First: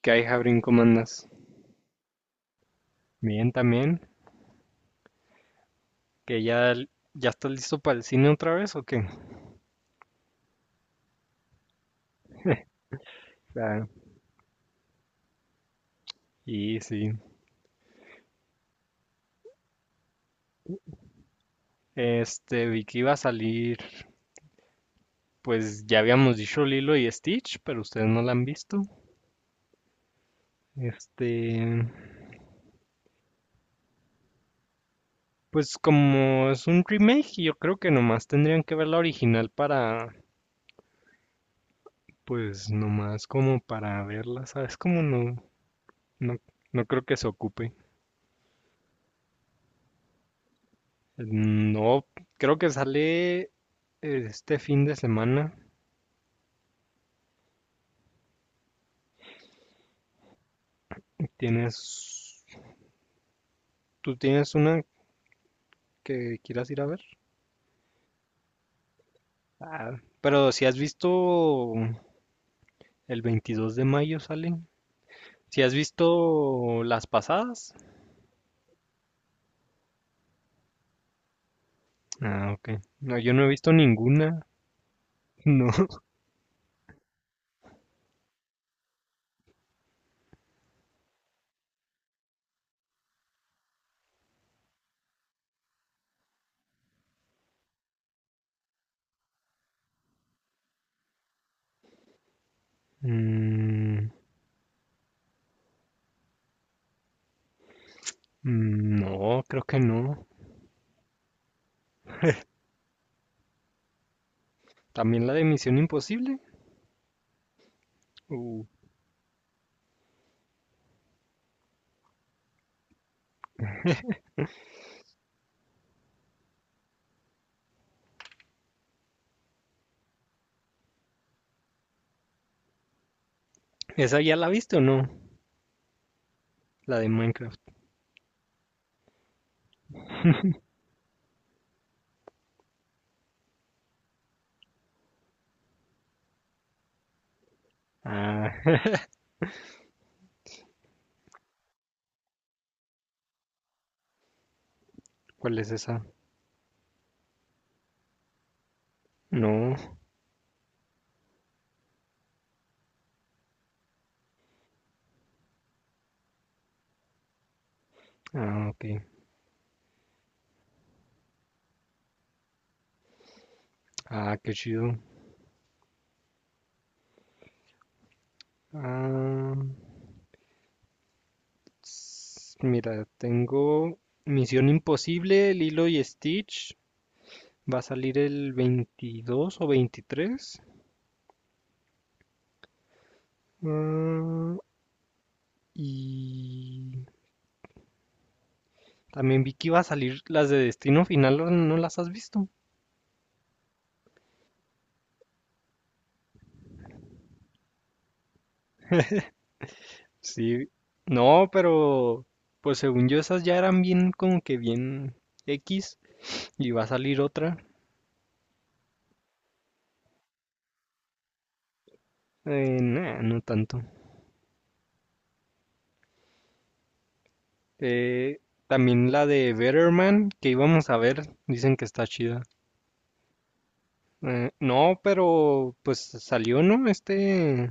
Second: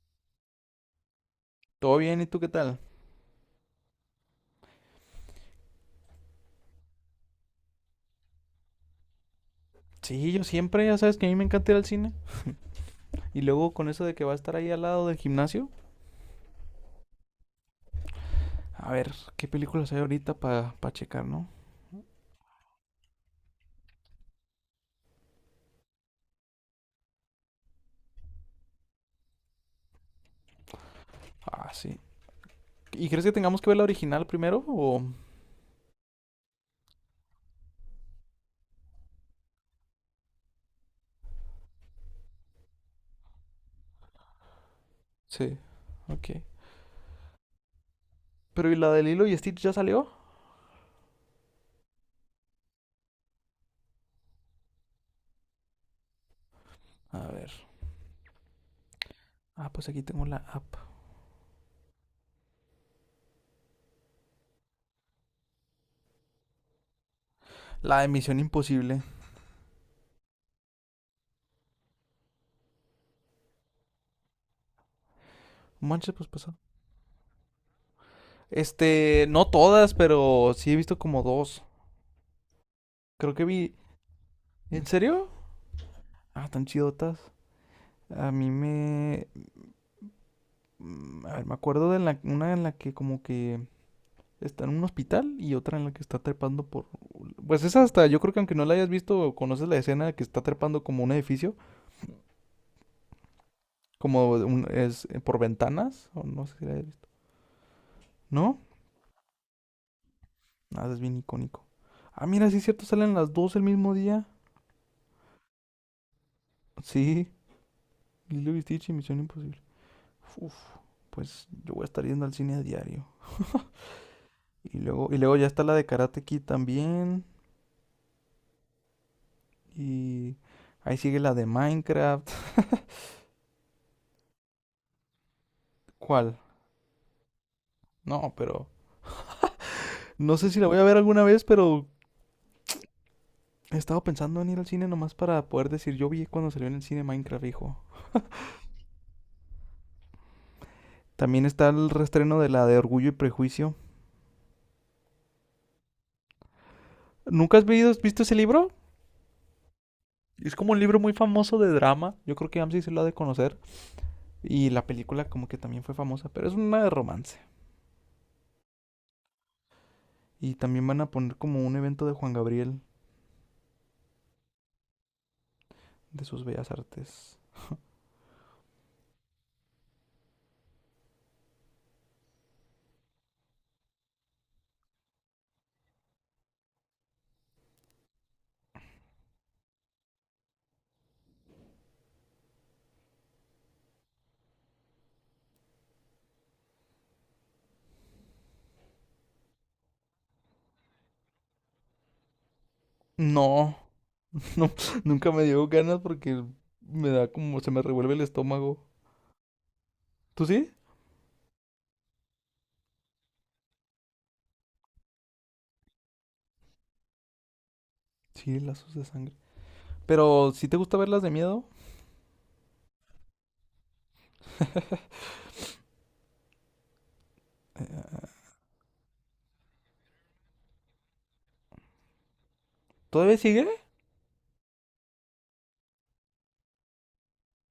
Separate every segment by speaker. Speaker 1: ¿Qué hay, Jabrín? ¿Cómo andas?
Speaker 2: Todo bien, ¿y tú qué tal?
Speaker 1: Bien, también. ¿Que ya estás listo para el cine otra vez o qué?
Speaker 2: Sí, yo siempre, ya sabes que a mí me encanta ir al cine. Y luego con
Speaker 1: Claro.
Speaker 2: eso de que va a estar ahí al lado del gimnasio,
Speaker 1: Y sí.
Speaker 2: a ver qué películas hay ahorita para checar, ¿no?
Speaker 1: Vi que iba a salir, pues ya habíamos dicho Lilo y Stitch, pero ustedes no la han visto. Este,
Speaker 2: Ah, sí. ¿Y crees que tengamos que ver la original primero? O.
Speaker 1: pues como es un remake, yo creo que nomás tendrían que ver la original para, pues nomás como para verla, ¿sabes? Como no,
Speaker 2: Sí,
Speaker 1: no,
Speaker 2: ok.
Speaker 1: no creo que se ocupe.
Speaker 2: Pero ¿y la de Lilo y Stitch ya salió?
Speaker 1: No, creo que sale este fin de semana.
Speaker 2: A ver. Ah, pues aquí tengo la app.
Speaker 1: ¿Tienes, tú tienes una que quieras ir a ver?
Speaker 2: La de Misión Imposible.
Speaker 1: Ah, pero si has visto el 22 de mayo salen, si has
Speaker 2: Manches, pues pasó.
Speaker 1: visto las pasadas,
Speaker 2: Este, no todas, pero sí he visto como dos.
Speaker 1: ah, ok. No, yo
Speaker 2: Creo
Speaker 1: no
Speaker 2: que
Speaker 1: he visto
Speaker 2: vi.
Speaker 1: ninguna,
Speaker 2: ¿En serio?
Speaker 1: no.
Speaker 2: Ah, tan chidotas. A mí me. A ver, me acuerdo de una en la que como que está en un hospital y otra en la que está trepando por... Pues esa hasta, yo creo que aunque no la hayas visto, conoces la escena que está trepando como un edificio,
Speaker 1: Mm,
Speaker 2: es por ventanas, o no sé si la hayas visto. ¿No?
Speaker 1: no, creo que no.
Speaker 2: Nada, es bien icónico. Ah, mira, sí es cierto, salen las dos el mismo día.
Speaker 1: También la de Misión Imposible.
Speaker 2: Sí, Lilo y
Speaker 1: Uh,
Speaker 2: Stitch y Misión Imposible. Uf, pues yo voy a estar yendo al cine a diario. Y luego ya está la de Karate Kid también. Y ahí sigue la de Minecraft.
Speaker 1: ¿Esa ya la viste o no?
Speaker 2: ¿Cuál?
Speaker 1: La de Minecraft.
Speaker 2: No, pero no sé si la voy a ver alguna vez, pero he estado pensando en ir al cine nomás para poder decir, yo vi cuando salió en el cine Minecraft, hijo.
Speaker 1: Ah,
Speaker 2: También está el restreno de la de Orgullo y Prejuicio.
Speaker 1: ¿cuál es esa?
Speaker 2: ¿Nunca has visto ese libro?
Speaker 1: No.
Speaker 2: Es como un libro muy famoso de drama. Yo creo que Amsi se lo ha de conocer. Y la película como que también fue famosa, pero es una de romance.
Speaker 1: Ah, ok.
Speaker 2: Y también van a poner como un evento de Juan Gabriel
Speaker 1: Ah, qué chido.
Speaker 2: de sus bellas artes.
Speaker 1: Ah, mira, tengo Misión Imposible, Lilo y Stitch. Va a salir el 22 o 23. Ah, y también vi que iba a salir las de Destino Final, ¿no no las has visto?
Speaker 2: No, no, nunca me dio ganas porque me da como, se me revuelve el estómago. ¿Tú
Speaker 1: Sí.
Speaker 2: sí?
Speaker 1: No, pero pues según yo esas ya eran bien como que bien X y va a salir otra.
Speaker 2: Sí, lazos de sangre. Pero, ¿si te gusta verlas de miedo?
Speaker 1: Nah, no tanto.
Speaker 2: Eh,
Speaker 1: Eh, también la de Better Man que íbamos a ver, dicen que está chida.
Speaker 2: ¿Todavía sigue?
Speaker 1: No, pero pues salió, ¿no? Este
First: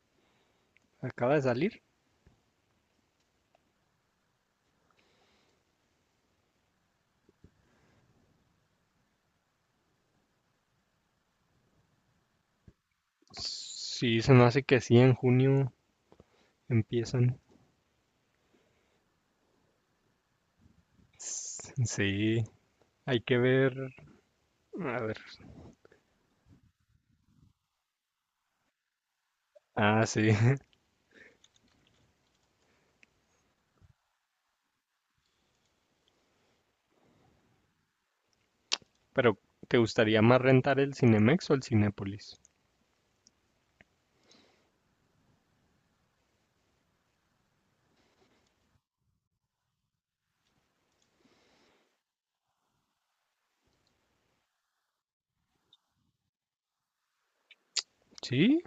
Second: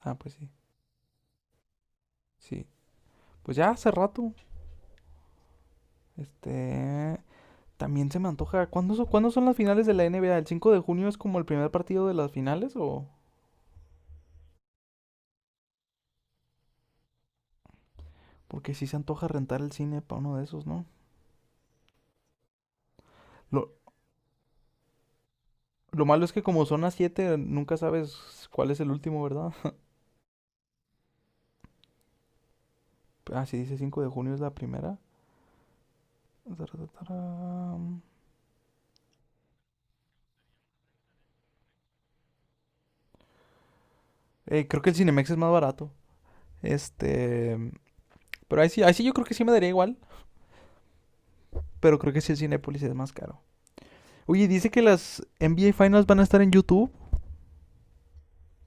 Speaker 2: Ah, pues sí,
Speaker 1: acaba de salir.
Speaker 2: sí. Pues ya hace rato. Este... También se me antoja. ¿Cuándo son las finales de la NBA? ¿El 5 de junio es como el primer partido de las finales o...?
Speaker 1: Sí, se me hace que sí, en junio empiezan.
Speaker 2: Porque sí se antoja rentar el cine para uno de esos, ¿no?
Speaker 1: S- Sí, hay que
Speaker 2: Lo,
Speaker 1: ver. A ver.
Speaker 2: lo malo es que como son las 7, nunca sabes cuál es el último, ¿verdad?
Speaker 1: Ah, sí.
Speaker 2: Ah, sí, dice 5 de junio es la primera. Tararararam.
Speaker 1: Pero, ¿te gustaría más rentar el Cinemex o el Cinépolis?
Speaker 2: Creo que el Cinemex es más barato. Este... Pero ahí sí yo creo que sí me daría igual. Pero creo que sí el Cinépolis es más caro. Oye, dice que las NBA Finals van a estar en YouTube.
Speaker 1: Sí,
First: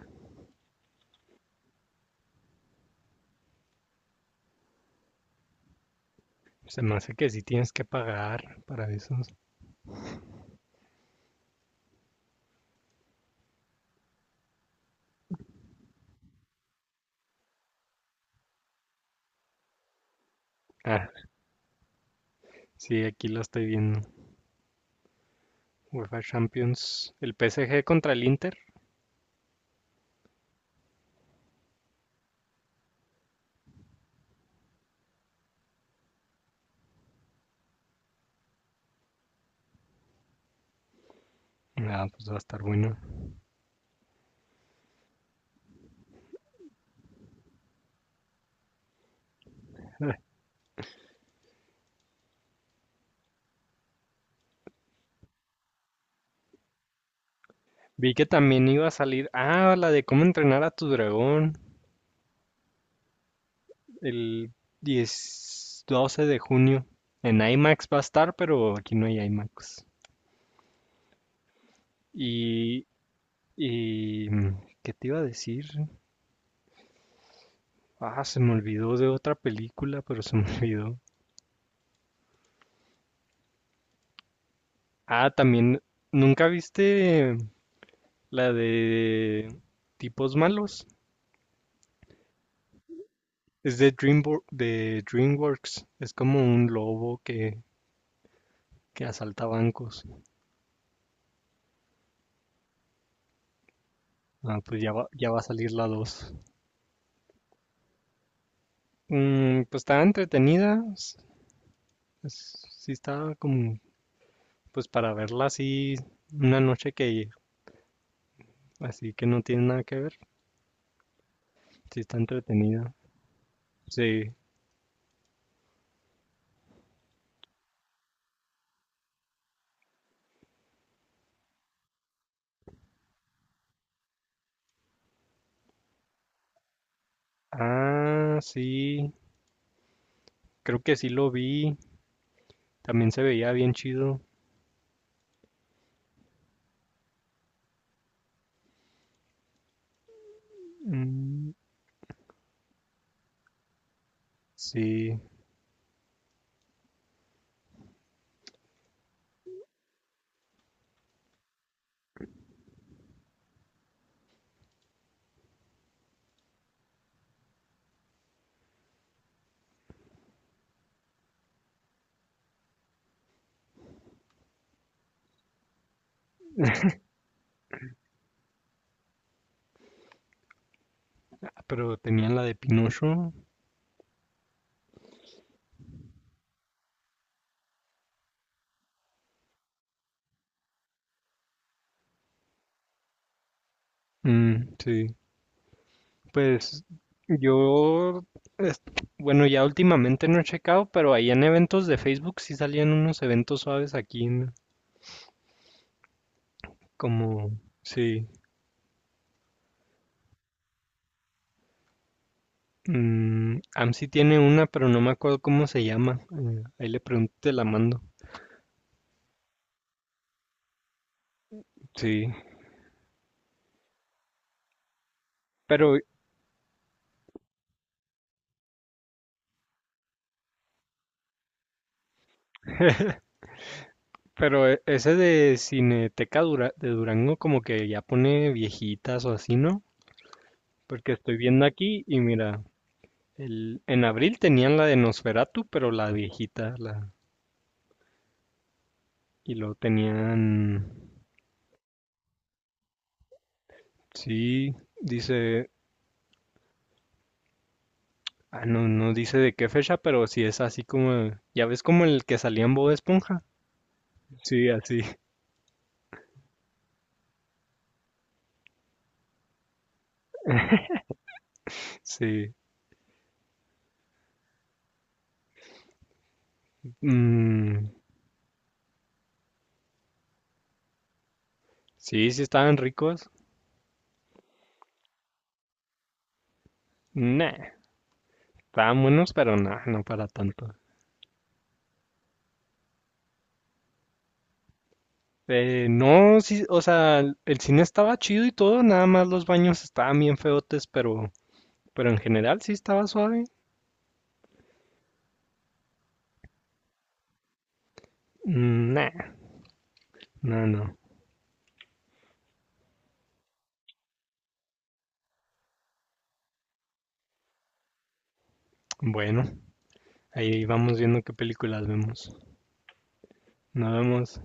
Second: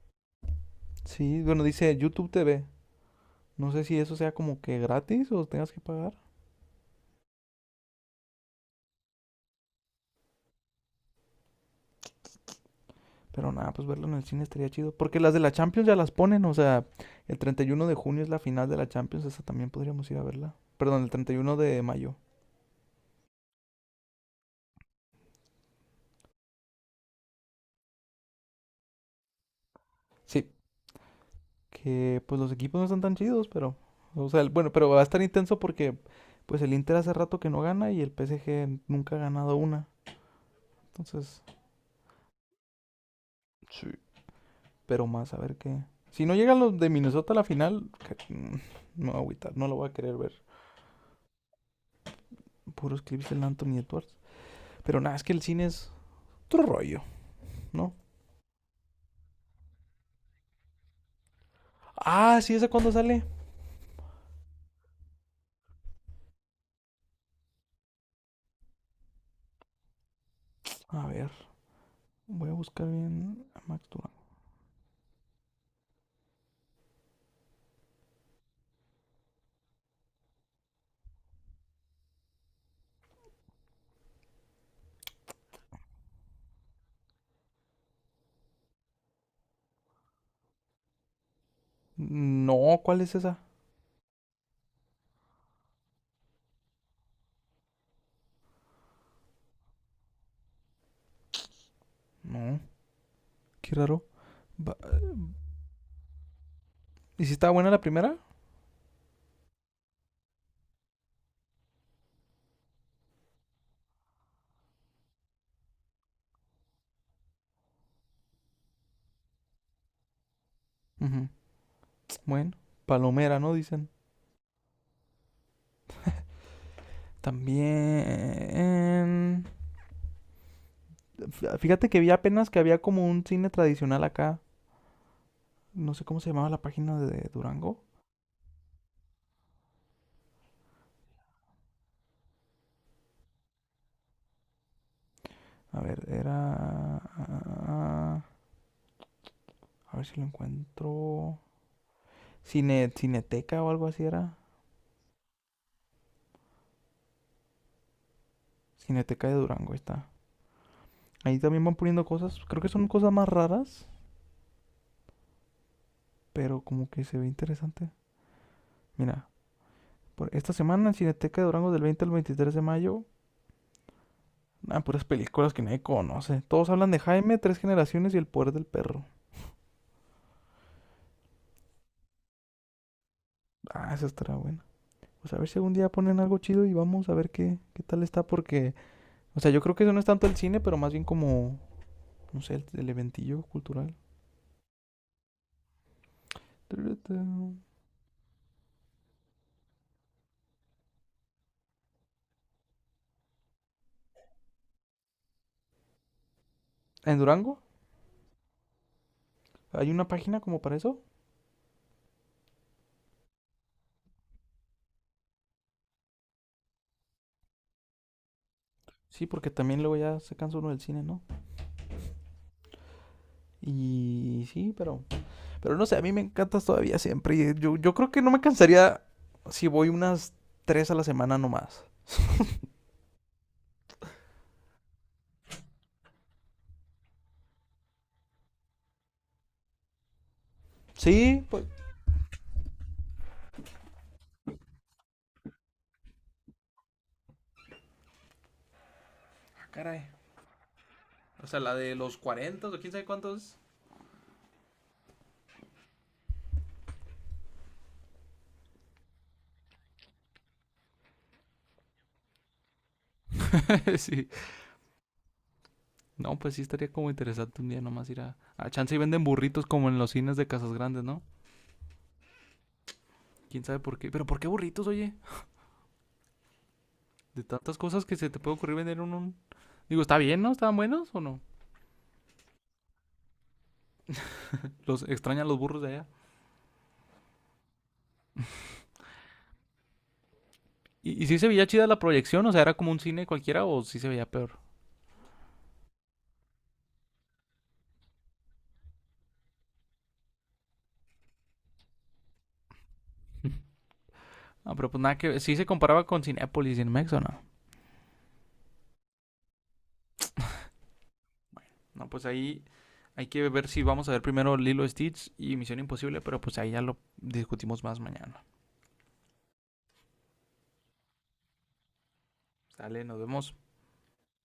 Speaker 2: Sí, bueno, dice YouTube TV. No sé si eso sea como que gratis o tengas que pagar.
Speaker 1: se me hace que sí tienes que pagar para esos.
Speaker 2: Pero nada, pues verlo en el cine estaría chido. Porque las de la Champions ya las ponen. O sea, el 31 de junio es la final de la Champions. Esa también podríamos ir a verla. Perdón,
Speaker 1: Ah,
Speaker 2: el 31 de mayo.
Speaker 1: sí, aquí lo estoy viendo. UEFA Champions, el PSG contra el Inter.
Speaker 2: Sí. Que pues los equipos no están tan chidos, pero... O sea, el- bueno, pero va a estar intenso porque pues el Inter hace rato que no gana y el PSG nunca ha ganado una. Entonces,
Speaker 1: Ah, pues va a estar bueno.
Speaker 2: sí. Pero más, a ver qué. Si no llegan los de Minnesota a la final, me voy a agüitar, no lo voy a querer ver. Puros clips del Anthony Edwards. Pero nada, es que el cine es otro rollo, ¿no?
Speaker 1: Vi que también iba a salir. Ah, la de cómo entrenar a tu dragón.
Speaker 2: Ah, sí, ¿esa cuándo sale?
Speaker 1: El 10, 12 de junio. En IMAX va a estar, pero aquí no hay IMAX.
Speaker 2: A ver, voy a buscar
Speaker 1: Y,
Speaker 2: bien a Max Duran.
Speaker 1: ¿qué te iba a decir? Ah, se me olvidó de otra película, pero se me olvidó. Ah, también, ¿nunca viste la de tipos malos?
Speaker 2: No, ¿cuál es esa?
Speaker 1: Es de DreamWorks. Es como un lobo que asalta bancos.
Speaker 2: No, qué raro.
Speaker 1: Ah, pues ya va a salir la 2.
Speaker 2: ¿Y si estaba buena la primera?
Speaker 1: Mm, pues está entretenida. Sí está como, pues para verla así una noche que, así que no tiene nada que ver.
Speaker 2: Ujú.
Speaker 1: Sí está
Speaker 2: Bueno,
Speaker 1: entretenida.
Speaker 2: palomera, ¿no? Dicen.
Speaker 1: Sí.
Speaker 2: También... Fíjate que vi apenas que había como un cine tradicional acá. No sé cómo se llamaba la página de Durango.
Speaker 1: Ah, sí. Creo que sí lo vi. También se veía bien chido.
Speaker 2: A ver, era. Ah, a ver si lo encuentro.
Speaker 1: Mm,
Speaker 2: Cine, Cineteca o algo así era.
Speaker 1: sí.
Speaker 2: Cineteca de Durango, ahí está. Ahí también van poniendo cosas. Creo que son cosas más raras, pero como que se ve interesante. Mira, por esta semana en Cineteca de Durango del 20 al 23 de mayo. Ah, puras películas que nadie conoce. Todos hablan de Jaime, Tres Generaciones y El Poder del Perro.
Speaker 1: Ah, pero tenían la de Pinocho.
Speaker 2: Ah, esa estará buena. Pues a ver si algún día ponen algo chido y vamos a ver qué, qué tal está porque... O sea, yo creo que eso no es tanto el cine, pero más bien como no sé, el eventillo cultural.
Speaker 1: Mm, sí. Pues
Speaker 2: En
Speaker 1: yo, es- bueno, ya últimamente no he checado, pero ahí en eventos de Facebook sí salían unos eventos suaves aquí, como,
Speaker 2: Durango
Speaker 1: sí,
Speaker 2: hay una página como para eso.
Speaker 1: AMSI tiene una, pero no me acuerdo cómo se llama. Eh, ahí le pregunto, y te la mando.
Speaker 2: Sí, porque también luego ya se cansa uno del cine, ¿no?
Speaker 1: Sí,
Speaker 2: Y sí, pero. Pero no sé,
Speaker 1: pero,
Speaker 2: a mí me encantas todavía siempre. Y yo creo que no me cansaría si voy unas tres a la semana nomás.
Speaker 1: pero ese de Cineteca de Durango como que ya pone viejitas o así, ¿no? Porque estoy
Speaker 2: Sí,
Speaker 1: viendo
Speaker 2: pues.
Speaker 1: aquí y mira, el, en abril tenían la de Nosferatu, pero la viejita, la... Y
Speaker 2: Ah,
Speaker 1: lo
Speaker 2: caray.
Speaker 1: tenían,
Speaker 2: O sea, la de los 40 o quién sabe cuántos.
Speaker 1: sí, dice, ah, no, no dice de qué fecha, pero sí es así como, ya ves como el que salía en Bob Esponja.
Speaker 2: sí.
Speaker 1: Sí, así,
Speaker 2: No, pues sí estaría como interesante un día nomás ir a. A chance y venden burritos como en los cines de Casas Grandes, ¿no?
Speaker 1: sí.
Speaker 2: Quién sabe por qué. Pero ¿por qué burritos, oye? De tantas
Speaker 1: Mm,
Speaker 2: cosas que se te puede ocurrir vender en un... Digo, ¿está bien, no? ¿Estaban buenos o no?
Speaker 1: sí, sí estaban ricos.
Speaker 2: Los extrañan los burros de allá.
Speaker 1: Nah, estaban buenos, pero nah, no para tanto.
Speaker 2: Y sí se veía chida la proyección? O sea, ¿era como un cine cualquiera o sí se veía peor?
Speaker 1: No, sí, o sea, el cine estaba chido y todo, nada más los baños estaban bien feotes, pero en general sí estaba suave.
Speaker 2: No, pero pues nada que... ¿Sí se comparaba con Cinepolis y Cinemex o no?
Speaker 1: Mm, nah, no, no.
Speaker 2: Bueno, no, pues ahí hay que ver si vamos a ver primero Lilo Stitch y Misión Imposible, pero pues ahí ya lo discutimos más mañana.
Speaker 1: Bueno, ahí vamos viendo qué películas vemos.
Speaker 2: Sale, nos vemos.
Speaker 1: Nos vemos.